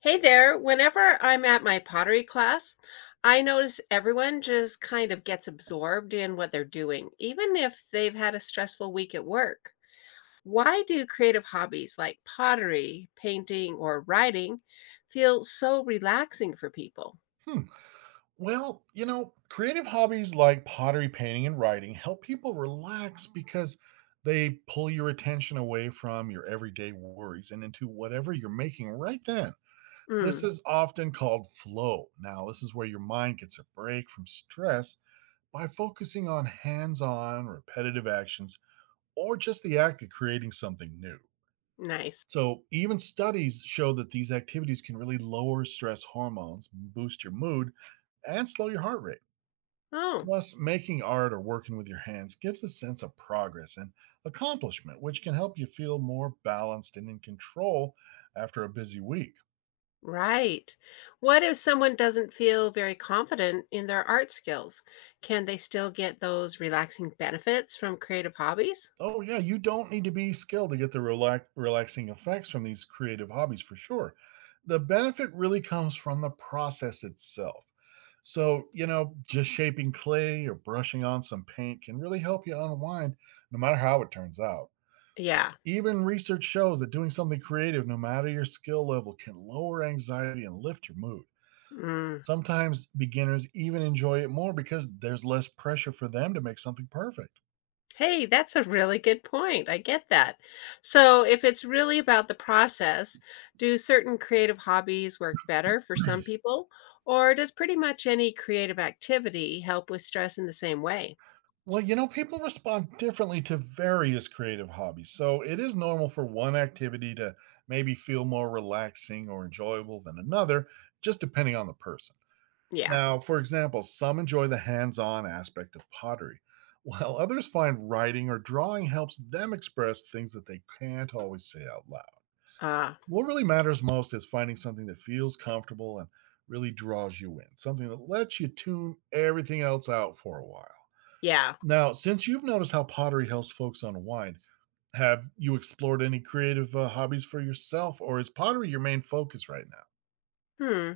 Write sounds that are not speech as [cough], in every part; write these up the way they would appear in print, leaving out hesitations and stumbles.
Hey there. Whenever I'm at my pottery class, I notice everyone just kind of gets absorbed in what they're doing, even if they've had a stressful week at work. Why do creative hobbies like pottery, painting, or writing feel so relaxing for people? Hmm. Well, creative hobbies like pottery, painting, and writing help people relax because they pull your attention away from your everyday worries and into whatever you're making right then. This Mm, is often called flow. Now, this is where your mind gets a break from stress by focusing on hands on, repetitive actions, or just the act of creating something new. nice. So, even studies show that these activities can really lower stress hormones, boost your mood, and slow your heart rate. Oh, Plus, making art or working with your hands gives a sense of progress and accomplishment, which can help you feel more balanced and in control after a busy week. right. What if someone doesn't feel very confident in their art skills? Can they still get those relaxing benefits from creative hobbies? Oh, yeah, you don't need to be skilled to get the relaxing effects from these creative hobbies for sure. The benefit really comes from the process itself. So, just shaping clay or brushing on some paint can really help you unwind no matter how it turns out. Yeah. Even research shows that doing something creative, no matter your skill level, can lower anxiety and lift your mood. Mm. Sometimes beginners even enjoy it more because there's less pressure for them to make something perfect. Hey, that's a really good point. I get that. So, if it's really about the process, do certain creative hobbies work better for some people? Or does pretty much any creative activity help with stress in the same way? Well, people respond differently to various creative hobbies, so it is normal for one activity to maybe feel more relaxing or enjoyable than another, just depending on the person. Yeah. Now, for example, some enjoy the hands on aspect of pottery, [laughs] while others find writing or drawing helps them express things that they can't always say out loud. Ah, What really matters most is finding something that feels comfortable and really draws you in, something that lets you tune everything else out for a while. yeah. Now, since you've noticed how pottery helps folks unwind, have you explored any creative hobbies for yourself, or is pottery your main focus right Hmm.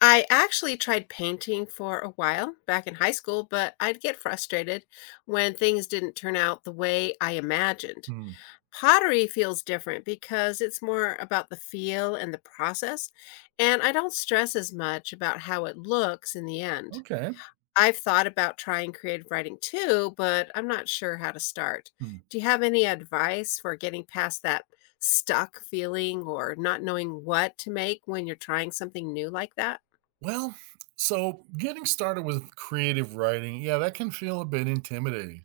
I actually tried painting for a while back in high school, but I'd get frustrated when things didn't turn out the way I imagined. now? Hmm. Pottery feels different because it's more about the feel and the process, and I don't stress as much about how it looks in the end. Okay. I've thought about trying creative writing too, but I'm not sure how to start. Do you have any advice for getting past that stuck feeling or not knowing what to make when you're trying something new like that? Well, so getting started with creative writing, yeah, that can feel a bit intimidating,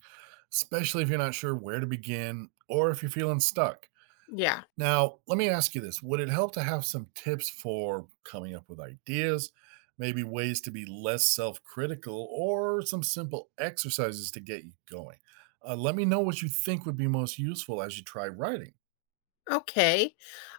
especially if you're not sure where to begin or if you're feeling stuck. Yeah. Now, let me ask you this. Would it help to have some tips for coming up with ideas, maybe ways to be less self critical, or some simple exercises to get you going? Let me know what you think would be most useful as you try writing. Okay.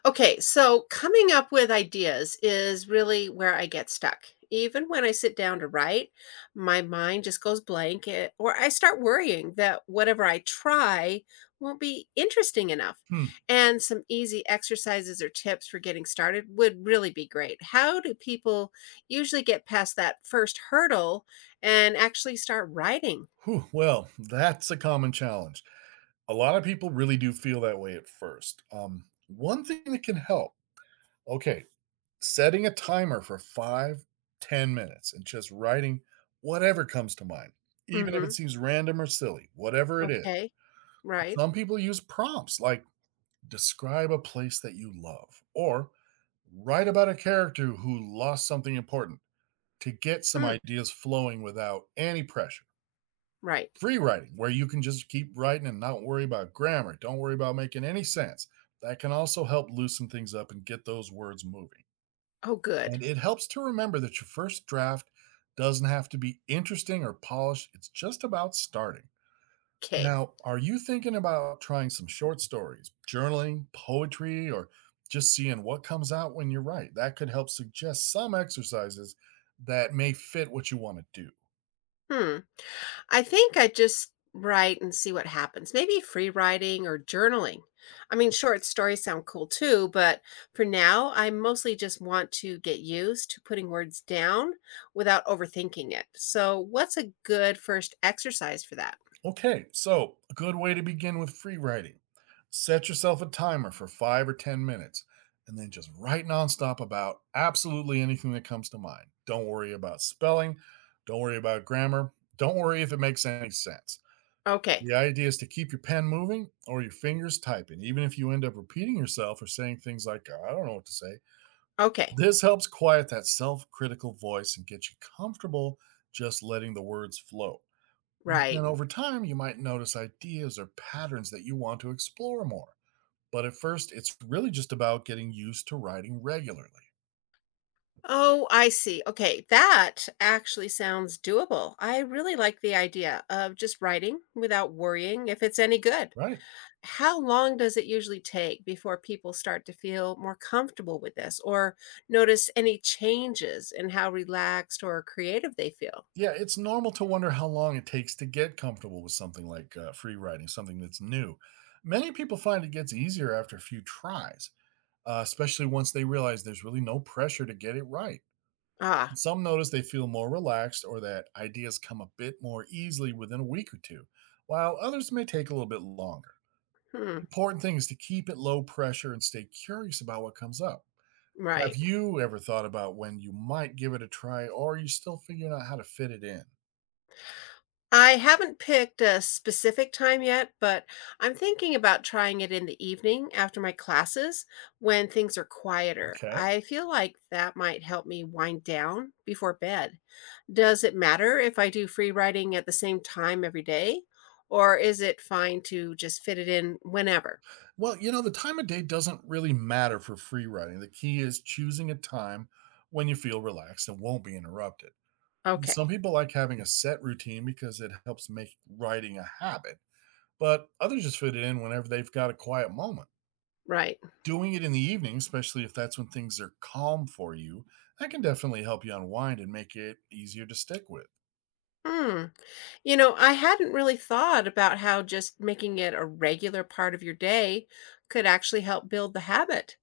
Okay, so coming up with ideas is really where I get stuck. Even when I sit down to write, my mind just goes blank or I start worrying that whatever I try won't be interesting enough. Hmm. And some easy exercises or tips for getting started would really be great. How do people usually get past that first hurdle and actually start writing? Whew, well, that's a common challenge. A lot of people really do feel that way at first. One thing that can help, okay, setting a timer for 5, 10 minutes and just writing whatever comes to mind, even if it Mhm. seems random or silly, whatever it is. Okay. Right. Some people use prompts like describe a place that you love or write about a character who lost something important to get some Hmm. ideas flowing without any pressure. Right. Free writing, where you can just keep writing and not worry about grammar, don't worry about making any sense, that can also help loosen things up and get those words moving. Oh, good. And it helps to remember that your first draft doesn't have to be interesting or polished. It's just about starting. Okay. Now, are you thinking about trying some short stories, journaling, poetry, or just seeing what comes out when you write? That could help suggest some exercises that may fit what you want to do. Hmm. I think I just write and see what happens. Maybe free writing or journaling. I mean, short stories sound cool too, but for now, I mostly just want to get used to putting words down without overthinking it. So, what's a good first exercise for that? Okay, so a good way to begin with free writing. Set yourself a timer for 5 or 10 minutes and then just write nonstop about absolutely anything that comes to mind. Don't worry about spelling. Don't worry about grammar. Don't worry if it makes any sense. Okay. The idea is to keep your pen moving or your fingers typing, even if you end up repeating yourself or saying things like, "I don't know what to say." Okay. This helps quiet that self critical voice and get you comfortable just letting the words flow. Then Right. over time, you might notice ideas or patterns that you want to explore more. But at first, it's really just about getting used to writing regularly, Oh, I see. Okay. That actually sounds doable. I really like the idea of just writing without worrying if it's any good. right? How long does it usually take before people start to feel more comfortable with this or notice any changes in how relaxed or creative they feel? Yeah, it's normal to wonder how long it takes to get comfortable with something like free writing, something that's new. Many people find it gets easier after a few tries, especially once they realize there's really no pressure to get it right. Ah, Some notice they feel more relaxed or that ideas come a bit more easily within a week or two, while others may take a little bit longer. hmm, Important thing is to keep it low pressure and stay curious about what comes up. Have right. you ever thought about when you might give it a try, or are you still figuring out how to fit it in? I haven't picked a specific time yet, but I'm thinking about trying it in the evening after my classes when things are quieter. Okay. I feel like that might help me wind down before bed. Does it matter if I do free writing at the same time every day, or is it fine to just fit it in whenever? Well, the time of day doesn't really matter for free writing. The key is choosing a time when you feel relaxed and won't be interrupted. Some Okay, people like having a set routine because it helps make writing a habit, but others just fit it in whenever they've got a quiet moment. right. Doing it in the evening, especially if that's when things are calm for you, that can definitely help you unwind and make it easier to stick with. Hmm. You know, I hadn't really thought about how just making it a regular part of your day could actually help build the habit.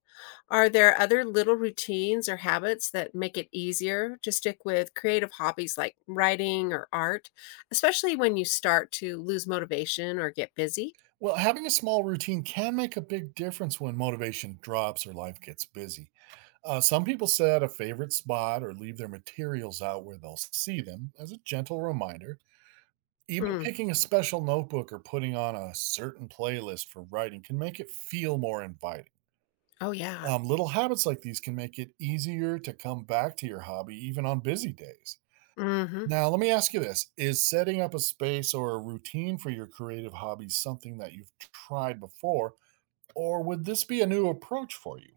Are there other little routines or habits that make it easier to stick with creative hobbies like writing or art, especially when you start to lose motivation or get busy? Well, having a small routine can make a big difference when motivation drops or life gets busy. Some people set a favorite spot or leave their materials out where they'll see them as a gentle reminder. Even Mm. picking a special notebook or putting on a certain playlist for writing can make it feel more inviting. Oh, yeah. Little habits like these can make it easier to come back to your hobby even on busy days. Hmm. Now, let me ask you this. Is setting up a space or a routine for your creative hobbies something that you've tried before, or would this be a new approach for you?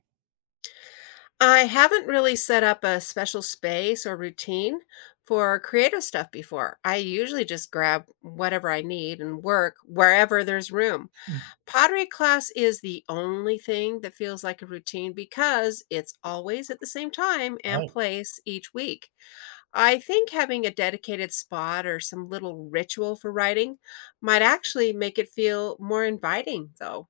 I haven't really set up a special space or routine for creative stuff before. I usually just grab whatever I need and work wherever there's room. Hmm. Pottery class is the only thing that feels like a routine because it's always at the same time and Right. place each week. I think having a dedicated spot or some little ritual for writing might actually make it feel more inviting, though.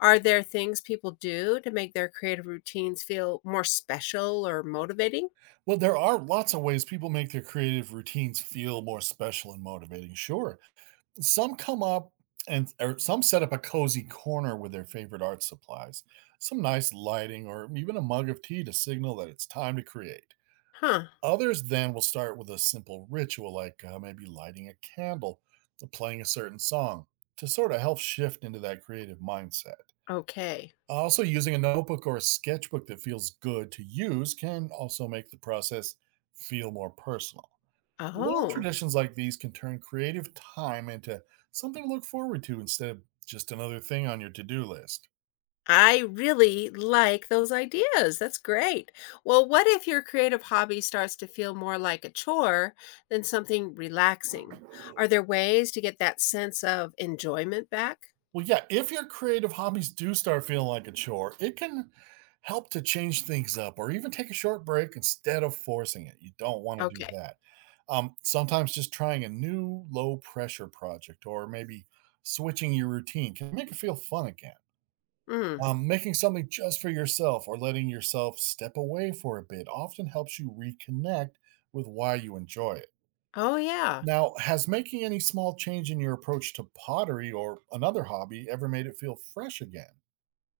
Are there things people do to make their creative routines feel more special or motivating? Well, there are lots of ways people make their creative routines feel more special and motivating. Sure. Some come up and or some set up a cozy corner with their favorite art supplies, some nice lighting, or even a mug of tea to signal that it's time to create. Huh, Others then will start with a simple ritual, like maybe lighting a candle or playing a certain song to sort of help shift into that creative mindset. okay. Also, using a notebook or a sketchbook that feels good to use can also make the process feel more personal. Little Oh. traditions like these can turn creative time into something to look forward to instead of just another thing on your to do list. I really like those ideas. That's great. Well, what if your creative hobby starts to feel more like a chore than something relaxing? Are there ways to get that sense of enjoyment back? Well, yeah, if your creative hobbies do start feeling like a chore, it can help to change things up or even take a short break instead of forcing it. You don't want to do Okay. that. Sometimes just trying a new low pressure project or maybe switching your routine can make it feel fun again. Mm. Making something just for yourself or letting yourself step away for a bit often helps you reconnect with why you enjoy it. Oh, yeah. Now, has making any small change in your approach to pottery or another hobby ever made it feel fresh again?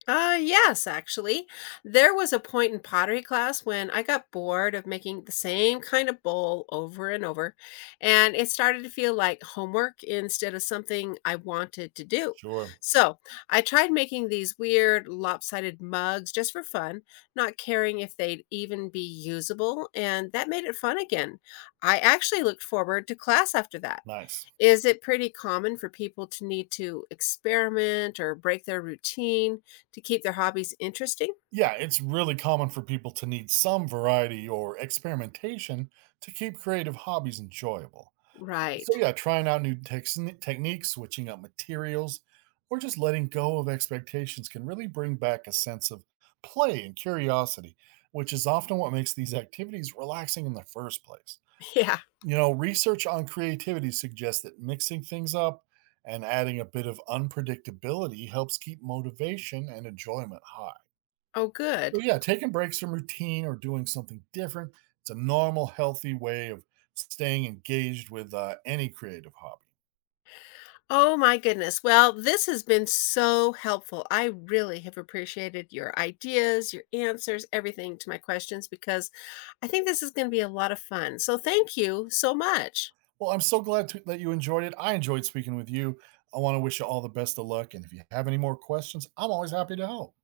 Yes, actually. There was a point in pottery class when I got bored of making the same kind of bowl over and over, and it started to feel like homework instead of something I wanted to do. Sure. So I tried making these weird lopsided mugs just for fun, not caring if they'd even be usable, and that made it fun again. I actually looked forward to class after that. Nice. Is it pretty common for people to need to experiment or break their routine to keep their hobbies interesting? Yeah, it's really common for people to need some variety or experimentation to keep creative hobbies enjoyable. Right. So, yeah, trying out new techniques, switching up materials, or just letting go of expectations can really bring back a sense of play and curiosity, which is often what makes these activities relaxing in the first place. [laughs] Yeah. You know, research on creativity suggests that mixing things up and adding a bit of unpredictability helps keep motivation and enjoyment high. Oh, So, good. yeah, taking breaks from routine or doing something different, it's a normal, healthy way of staying engaged with any creative hobby. Oh, my goodness. Well, this has been so helpful. I really have appreciated your ideas, your answers, everything to my questions, because I think this is going to be a lot of fun. So, thank you so much. Well, I'm so glad that you enjoyed it. I enjoyed speaking with you. I want to wish you all the best of luck. And if you have any more questions, I'm always happy to help.